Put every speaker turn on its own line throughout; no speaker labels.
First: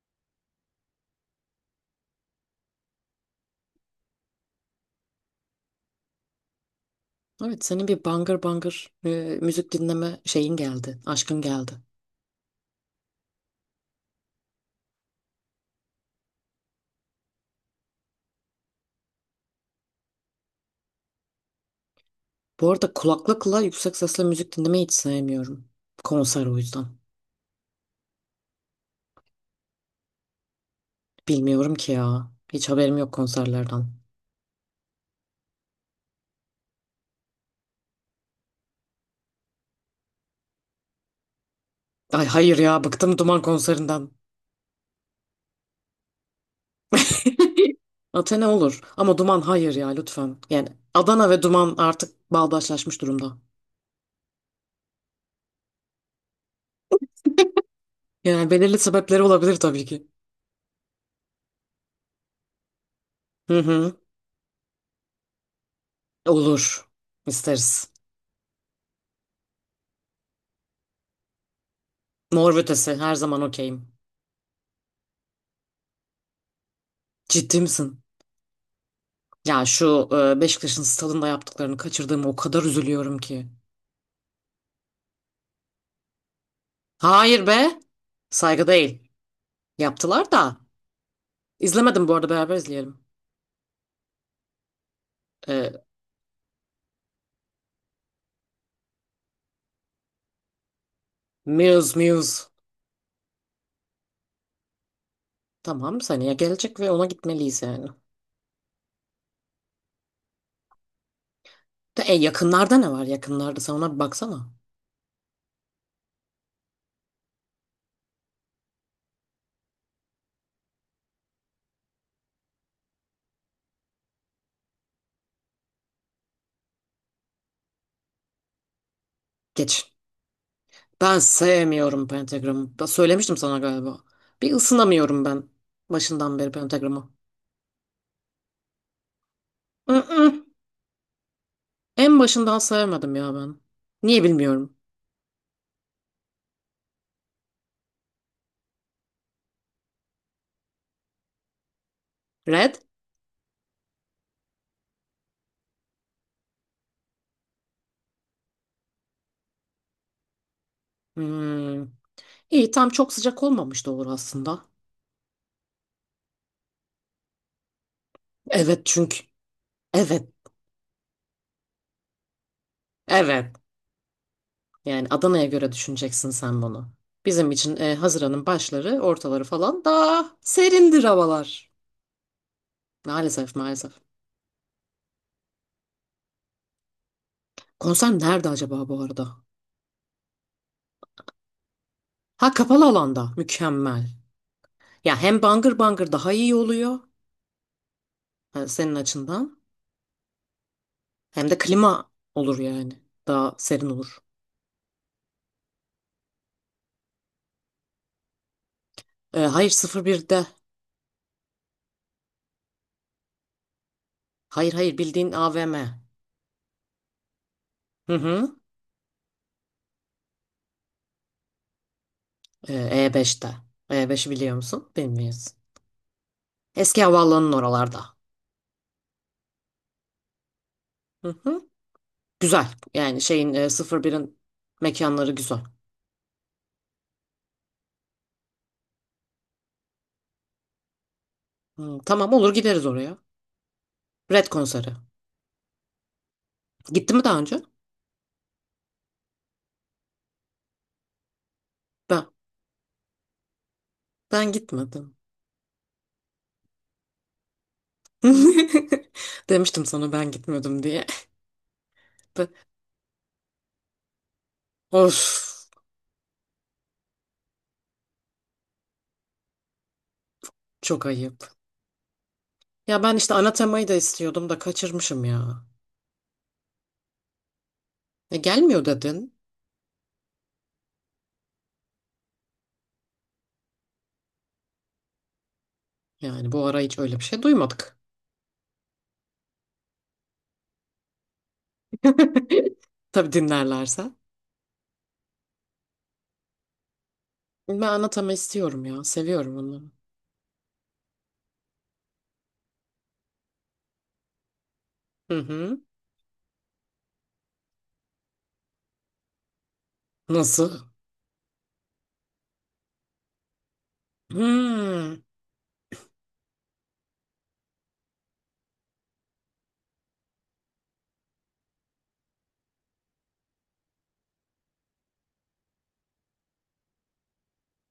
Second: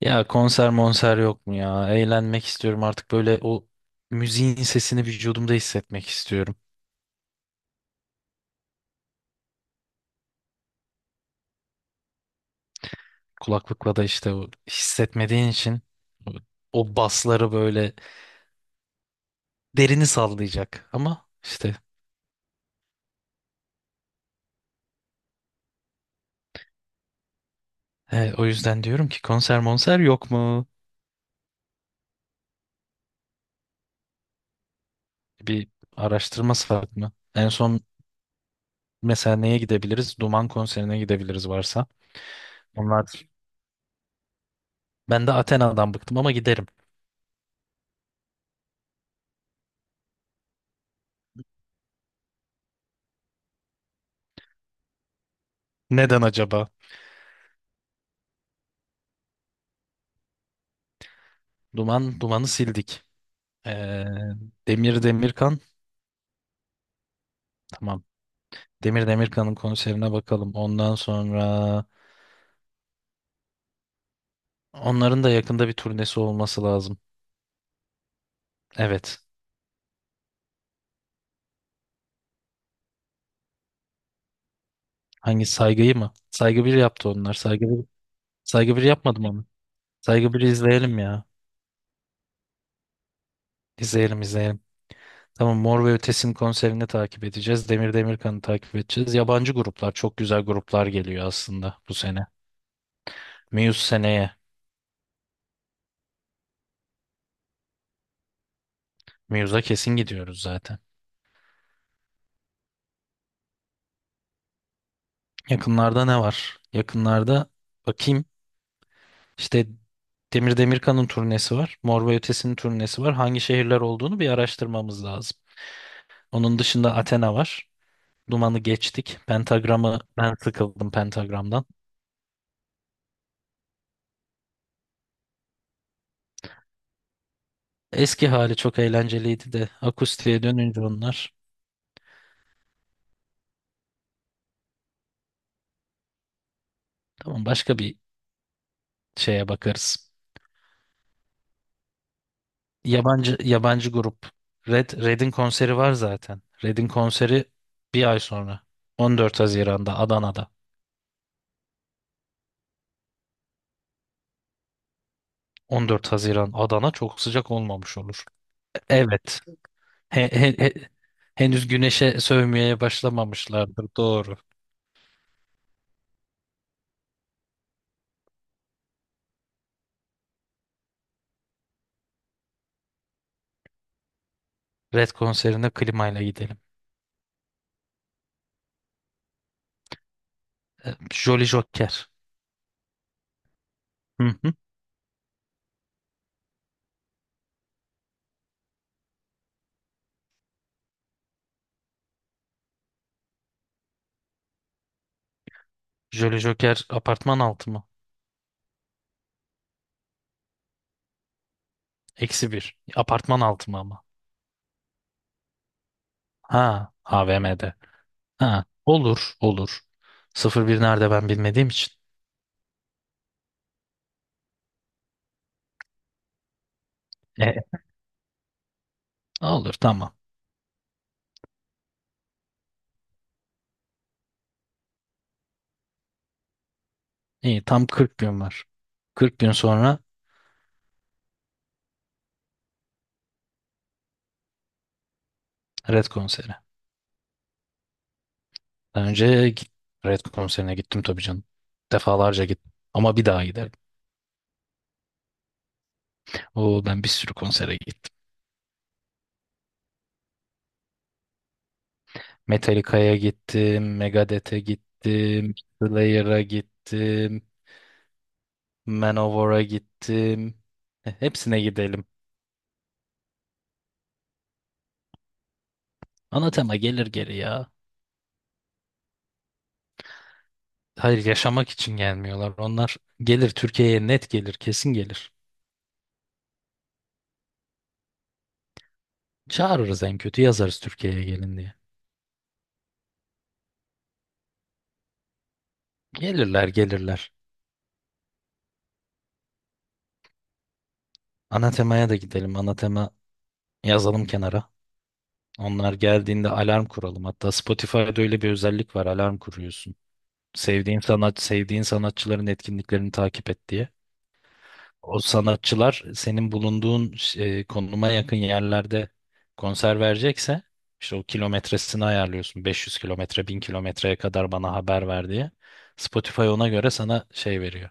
Ya konser monser yok mu ya? Eğlenmek istiyorum artık böyle o müziğin sesini vücudumda hissetmek istiyorum.
Evet senin bir bangır bangır müzik dinleme şeyin geldi. Aşkın geldi.
Kulaklıkla da işte o hissetmediğin için o basları böyle derini sallayacak. Ama işte
Bu arada kulaklıkla yüksek sesle müzik dinlemeyi hiç sevmiyorum. Konser o yüzden.
he, o yüzden diyorum ki konser monser yok mu?
Bilmiyorum ki ya. Hiç haberim yok konserlerden.
Bir araştırması var mı? En son mesela neye gidebiliriz? Duman konserine gidebiliriz varsa.
Ay hayır ya,
Onlar
bıktım Duman konserinden.
ben de Athena'dan bıktım ama giderim.
Athena olur ama Duman hayır ya, lütfen. Yani Adana ve Duman artık bağdaşlaşmış durumda.
Neden acaba?
Yani belirli sebepleri olabilir tabii ki.
Duman, dumanı sildik.
Hı hı.
Ee, Demir Demirkan.
Olur. İsteriz.
Tamam. Demir Demirkan'ın konserine bakalım. Ondan sonra
Mor ve Ötesi her zaman okeyim.
onların da yakında bir turnesi olması lazım.
Ciddi misin?
Evet.
Ya şu Beşiktaş'ın stadında yaptıklarını kaçırdığımı o kadar üzülüyorum ki.
Hangi Saygı'yı mı? Saygı bir yaptı onlar.
Hayır
Saygı
be.
1,
Saygı
Saygı 1
değil.
yapmadım onu.
Yaptılar
Saygı 1'i
da.
izleyelim ya.
İzlemedim, bu arada beraber izleyelim.
İzleyelim izleyelim. Tamam,
E,
Mor ve Ötesi'nin konserini takip edeceğiz. Demir Demirkan'ı takip edeceğiz. Yabancı gruplar çok güzel gruplar geliyor aslında bu
Muse,
sene.
Muse.
Muse seneye.
Tamam, seneye gelecek ve ona gitmeliyiz yani.
Muse'a kesin gidiyoruz zaten.
Yakınlarda ne var, yakınlarda sen ona bir baksana.
Yakınlarda ne var? Yakınlarda bakayım. İşte Demir Demirkan'ın turnesi var. Mor ve Ötesi'nin turnesi var. Hangi şehirler olduğunu bir araştırmamız lazım. Onun dışında Athena var. Duman'ı geçtik.
Geç.
Pentagram'ı ben sıkıldım
Ben
Pentagram'dan.
sevmiyorum Pentagram'ı. Ben söylemiştim sana galiba. Bir ısınamıyorum ben başından beri Pentagram'ı.
Eski hali çok eğlenceliydi de akustiğe
Mm-mm.
dönünce onlar.
En başından sevmedim ya ben. Niye bilmiyorum.
Tamam, başka bir şeye bakarız.
Red?
Yabancı yabancı grup. Red Red'in konseri var zaten. Red'in konseri bir ay sonra. 14 Haziran'da Adana'da.
Hmm. İyi, tam çok sıcak olmamış da olur aslında.
14 Haziran Adana çok sıcak olmamış olur.
Evet, çünkü.
Evet.
Evet.
He- he- he- henüz güneşe sövmeye
Evet.
başlamamışlardır. Doğru.
Yani Adana'ya göre düşüneceksin sen bunu. Bizim için Haziran'ın başları, ortaları falan daha serindir havalar. Maalesef, maalesef.
Red konserine klimayla gidelim.
Konser nerede acaba bu arada?
Jolly Joker.
Ha, kapalı alanda. Mükemmel.
Hı hı.
Ya hem bangır bangır daha iyi oluyor senin açından. Hem de klima olur yani. Daha serin olur.
Jolly Joker apartman altı mı?
Hayır, 01'de.
Eksi bir. Apartman altı mı ama?
Hayır, hayır, bildiğin AVM.
Ha, AVM'de.
Hı hı.
Ha, olur, olur. Sıfır bir nerede ben bilmediğim için.
E5'te. E5'i biliyor musun? Bilmiyorsun. Eski havaalanının
E,
oralarda.
olur, tamam.
Hı hı. Güzel. Yani şeyin, 01'in mekanları güzel.
İyi, tam 40 gün var. 40 gün sonra
Hı, tamam, olur gideriz oraya. Red konseri.
Red konseri.
Gitti mi daha önce?
Daha önce Red konserine gittim tabii canım.
Ben,
Defalarca gittim. Ama bir daha giderim.
ben gitmedim.
Oo, ben bir sürü konsere gittim.
Demiştim sana ben gitmedim diye. Be-
Metallica'ya gittim, Megadeth'e
Of,
gittim, Slayer'a gittim, Manowar'a gittim.
çok
Heh,
ayıp.
hepsine gidelim.
Ya ben işte ana temayı da istiyordum da kaçırmışım ya.
Anatema gelir geri ya.
Gelmiyor dedin.
Hayır, yaşamak için gelmiyorlar. Onlar gelir Türkiye'ye, net gelir, kesin gelir.
Yani bu ara hiç öyle bir şey duymadık.
Çağırırız en kötü, yazarız Türkiye'ye gelin diye.
Tabii, dinlerlerse.
Gelirler gelirler.
Ben anlatama istiyorum ya. Seviyorum onu.
Anatema'ya da gidelim. Anatema yazalım kenara.
Hı hı.
Onlar geldiğinde alarm kuralım. Hatta Spotify'da öyle bir özellik var. Alarm kuruyorsun.
Nasıl?
Sevdiğin sanat, sevdiğin sanatçıların etkinliklerini takip et diye. O
Hmm.
sanatçılar senin bulunduğun konuma yakın yerlerde konser verecekse işte o kilometresini ayarlıyorsun. 500 kilometre, 1000 kilometreye kadar bana haber ver diye. Spotify ona göre sana şey veriyor.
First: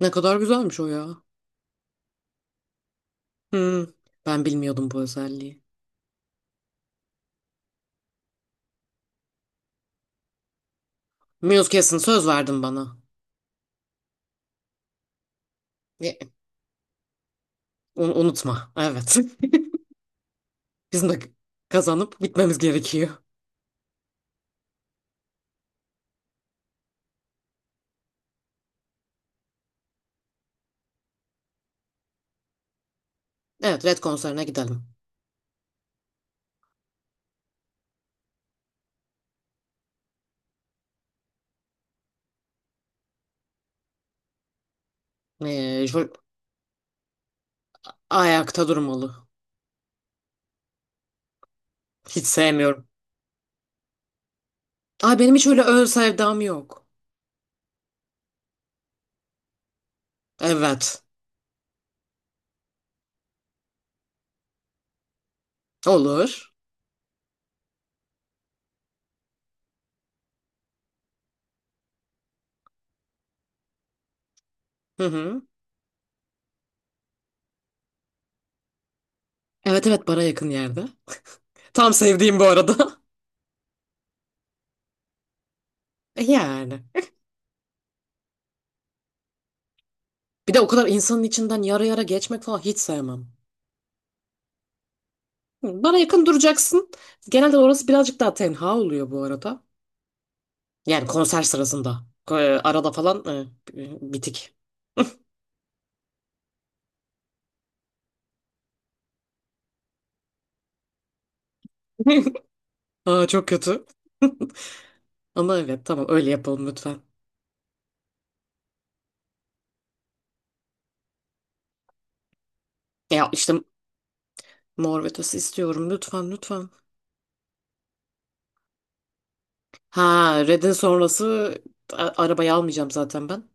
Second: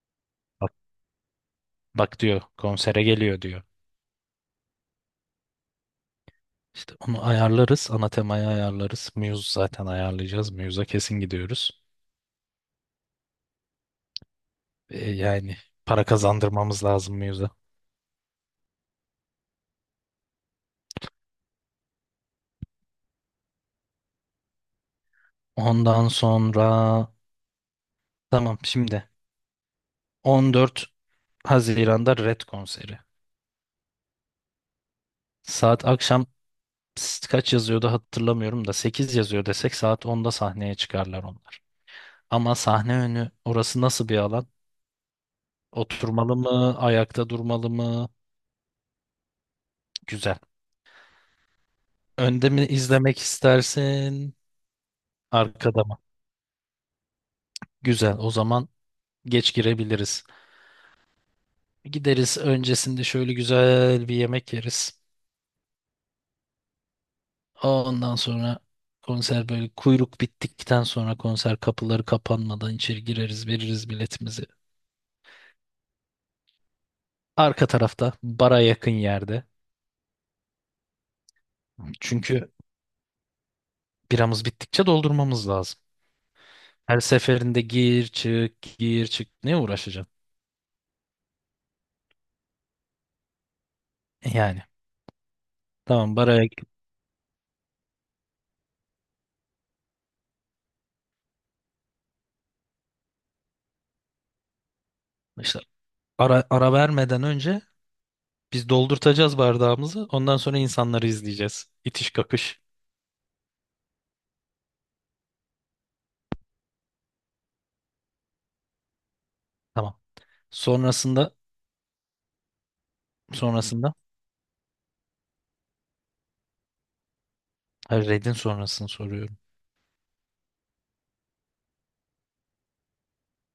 Ne kadar
Bak,
güzelmiş o ya.
bak diyor konsere geliyor diyor.
Hmm. Ben bilmiyordum bu özelliği.
İşte onu ayarlarız. Ana temayı ayarlarız. Muse zaten ayarlayacağız. Muse'a kesin
Muse
gidiyoruz.
kesin, söz verdin bana.
Yani para
E,
kazandırmamız lazım Muse'a.
unutma. Evet. Bizim de kazanıp gitmemiz gerekiyor.
Ondan sonra tamam şimdi 14 Haziran'da Red konseri.
Evet, Red konserine gidelim.
Saat akşam kaç yazıyordu hatırlamıyorum da 8 yazıyor desek saat onda sahneye çıkarlar onlar. Ama sahne önü orası nasıl bir alan?
Şöyle,
Oturmalı mı? Ayakta durmalı mı?
ayakta durmalı.
Güzel.
Hiç
Önde mi
sevmiyorum.
izlemek istersin?
Ay, benim hiç öyle
Arkada
ön
mı?
sevdam yok.
Güzel. O zaman geç girebiliriz.
Evet.
Gideriz öncesinde şöyle güzel bir yemek yeriz.
Olur.
Ondan sonra konser böyle kuyruk bittikten sonra konser kapıları kapanmadan içeri gireriz, veririz biletimizi.
Hı hı.
Arka tarafta bara yakın yerde.
Evet, evet, bana yakın yerde. Tam sevdiğim bu
Çünkü
arada.
biramız bittikçe doldurmamız lazım.
Yani.
Her seferinde gir çık gir çık ne uğraşacaksın?
Bir de o kadar insanın içinden yara yara geçmek falan hiç sevmem.
Yani
Hı, bana
tamam
yakın
baraya
duracaksın. Genelde orası birazcık daha tenha oluyor bu arada. Yani konser sırasında. Arada falan bitik.
işte ara vermeden önce biz doldurtacağız bardağımızı. Ondan sonra insanları izleyeceğiz. İtiş kakış.
Aa, çok kötü. Ama evet, tamam, öyle yapalım lütfen.
Tamam. Sonrasında
Ya işte
sonrasında
Mor ve Ötesi istiyorum, lütfen lütfen.
hayır, Red'in sonrasını soruyorum.
Ha, Red'in sonrası arabayı almayacağım zaten ben.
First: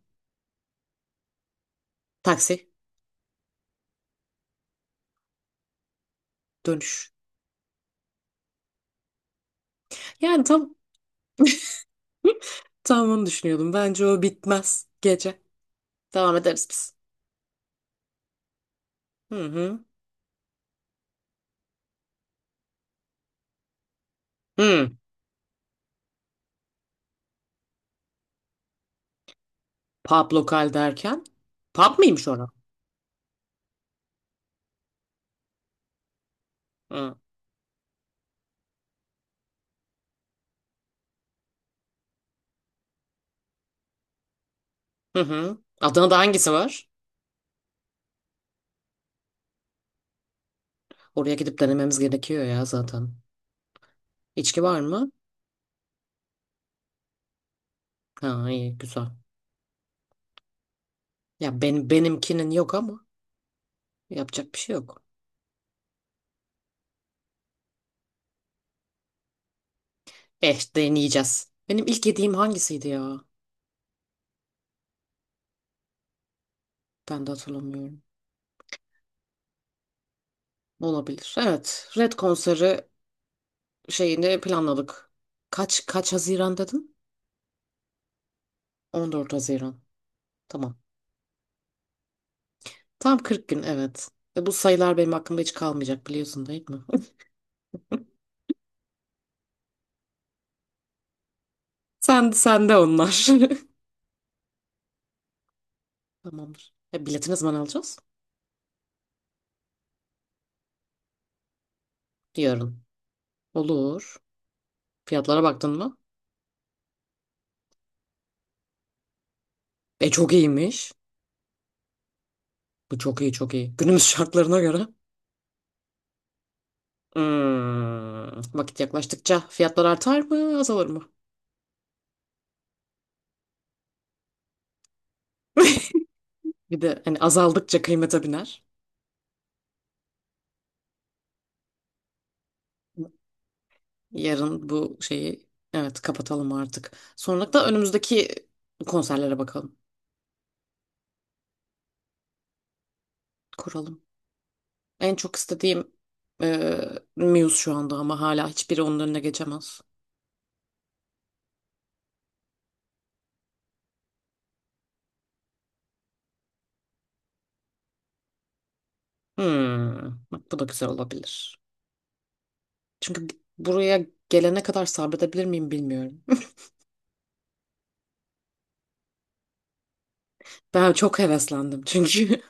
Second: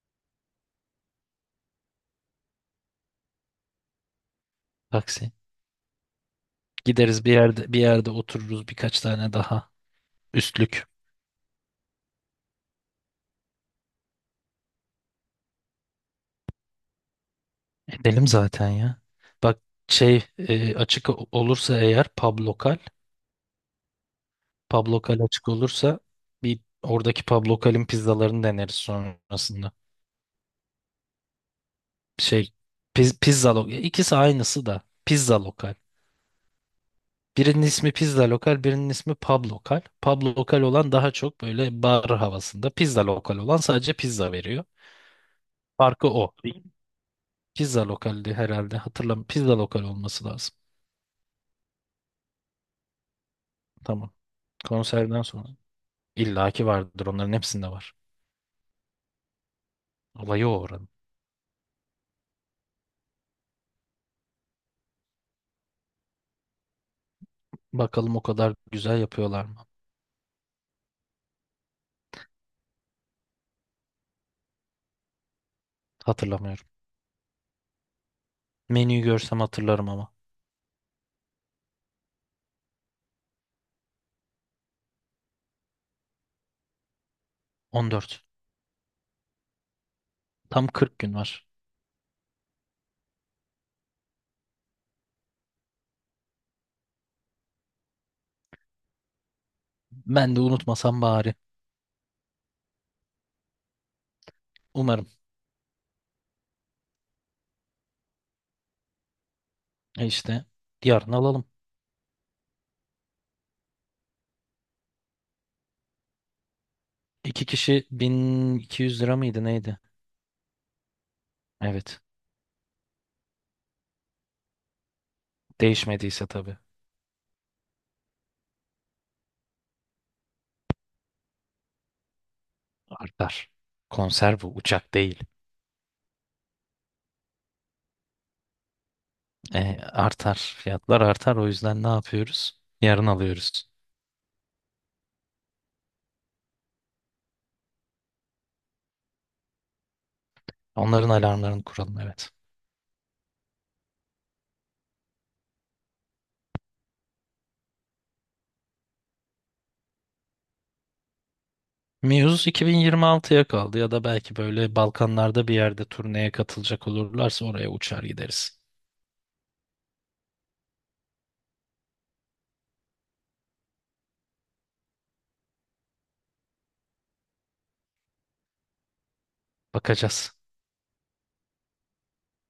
Taksi,
Taksi.
dönüş.
Gideriz bir yerde bir yerde otururuz birkaç tane daha
Yani tam
üstlük.
tam onu düşünüyordum. Bence o bitmez gece. Devam ederiz biz.
Edelim zaten ya.
Hı
Bak
hı.
şey açık olursa eğer pub lokal, pub
Hı.
lokal açık olursa bir oradaki pub lokalin pizzalarını deneriz sonrasında.
Pub lokal derken? Pub mıymış orası?
Şey pizza lokal ikisi aynısı da pizza lokal.
Hı.
Birinin ismi pizza lokal, birinin ismi pub lokal. Pub lokal olan daha çok böyle bar havasında. Pizza lokal olan sadece pizza veriyor.
Hı hı.
Farkı
Adana'da
o.
hangisi var?
Pizza lokaldi herhalde. Hatırlam. Pizza lokal olması lazım.
Oraya gidip denememiz gerekiyor ya zaten.
Tamam.
İçki var mı?
Konserden sonra. İlla ki vardır. Onların hepsinde var.
Ha, iyi, güzel.
Olayı o oranın.
Ya benimkinin yok ama yapacak bir şey yok.
Bakalım o kadar güzel yapıyorlar mı?
Eh, deneyeceğiz. Benim ilk yediğim hangisiydi ya?
Hatırlamıyorum.
Ben de hatırlamıyorum.
Menüyü görsem hatırlarım ama.
Olabilir. Evet. Red konseri şeyini planladık. Kaç Haziran dedin?
14.
14 Haziran.
Tam
Tamam.
40 gün var.
Tam 40 gün, evet. Bu sayılar benim aklımda hiç kalmayacak, biliyorsun değil mi?
Ben de unutmasam bari.
Sen de onlar.
Umarım.
Tamamdır. Bileti ne zaman alacağız?
İşte yarın alalım.
Yarın. Olur. Fiyatlara baktın mı?
İki kişi 1200 lira mıydı neydi?
Çok iyiymiş.
Evet.
Bu çok iyi, çok iyi. Günümüz şartlarına göre.
Değişmediyse tabii.
Hmm, vakit yaklaştıkça fiyatlar artar mı, azalır mı?
Artar. Konser bu. Uçak değil.
Bir de hani azaldıkça kıymete biner.
Artar. Fiyatlar artar. O yüzden ne yapıyoruz? Yarın alıyoruz.
Yarın bu şeyi, evet, kapatalım artık. Sonra da önümüzdeki konserlere bakalım.
Onların alarmlarını kuralım, evet.
Kuralım. En çok istediğim e, Muse şu anda, ama hala hiçbiri onun önüne geçemez.
Muse 2026'ya kaldı ya da belki böyle Balkanlarda bir yerde turneye katılacak olurlarsa oraya uçar gideriz.
Hmm, bak, bu da güzel olabilir. Çünkü buraya gelene kadar sabredebilir miyim bilmiyorum.
Bakacağız.
Ben çok heveslendim çünkü.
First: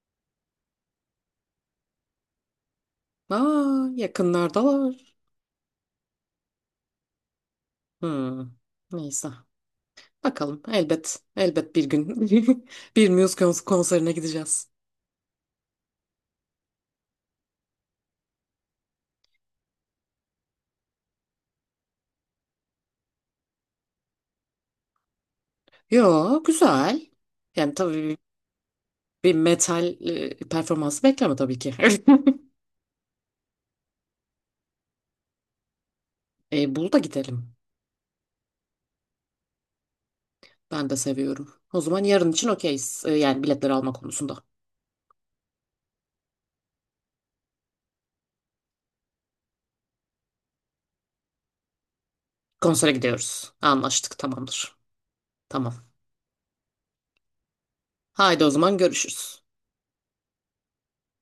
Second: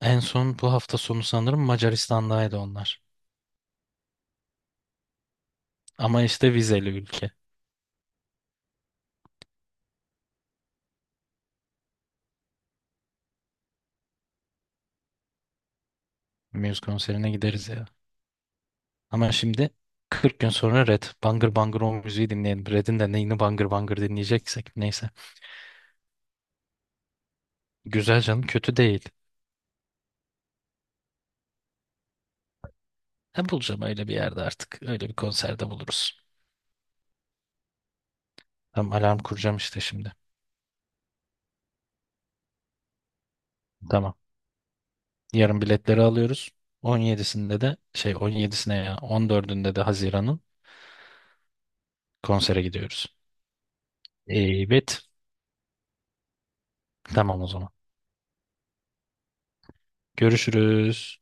En son bu hafta sonu sanırım Macaristan'daydı onlar.
Aa, yakınlardalar.
Ama işte vizeli ülke.
Hmm, neyse. Bakalım, elbet elbet bir gün bir Muse konserine gideceğiz.
Muse konserine gideriz ya. Ama şimdi 40 gün sonra Red. Bangır bangır o müziği dinleyelim. Red'in de neyini bangır bangır dinleyeceksek. Neyse.
Yo, güzel. Yani tabii
Güzel canım, kötü değil.
bir metal performansı bekleme tabii ki.
Ha, bulacağım öyle bir yerde artık. Öyle bir konserde buluruz.
Bunu da gidelim.
Tamam alarm kuracağım işte şimdi.
Ben de seviyorum. O zaman yarın için okeyiz. Yani biletleri alma
Tamam.
konusunda.
Yarın biletleri alıyoruz. 17'sinde de şey, 17'sine ya 14'ünde de Haziran'ın konsere
Konsere
gidiyoruz.
gidiyoruz. Anlaştık, tamamdır.
Evet.
Tamam.
Tamam o zaman.
Haydi o zaman, görüşürüz.
Görüşürüz.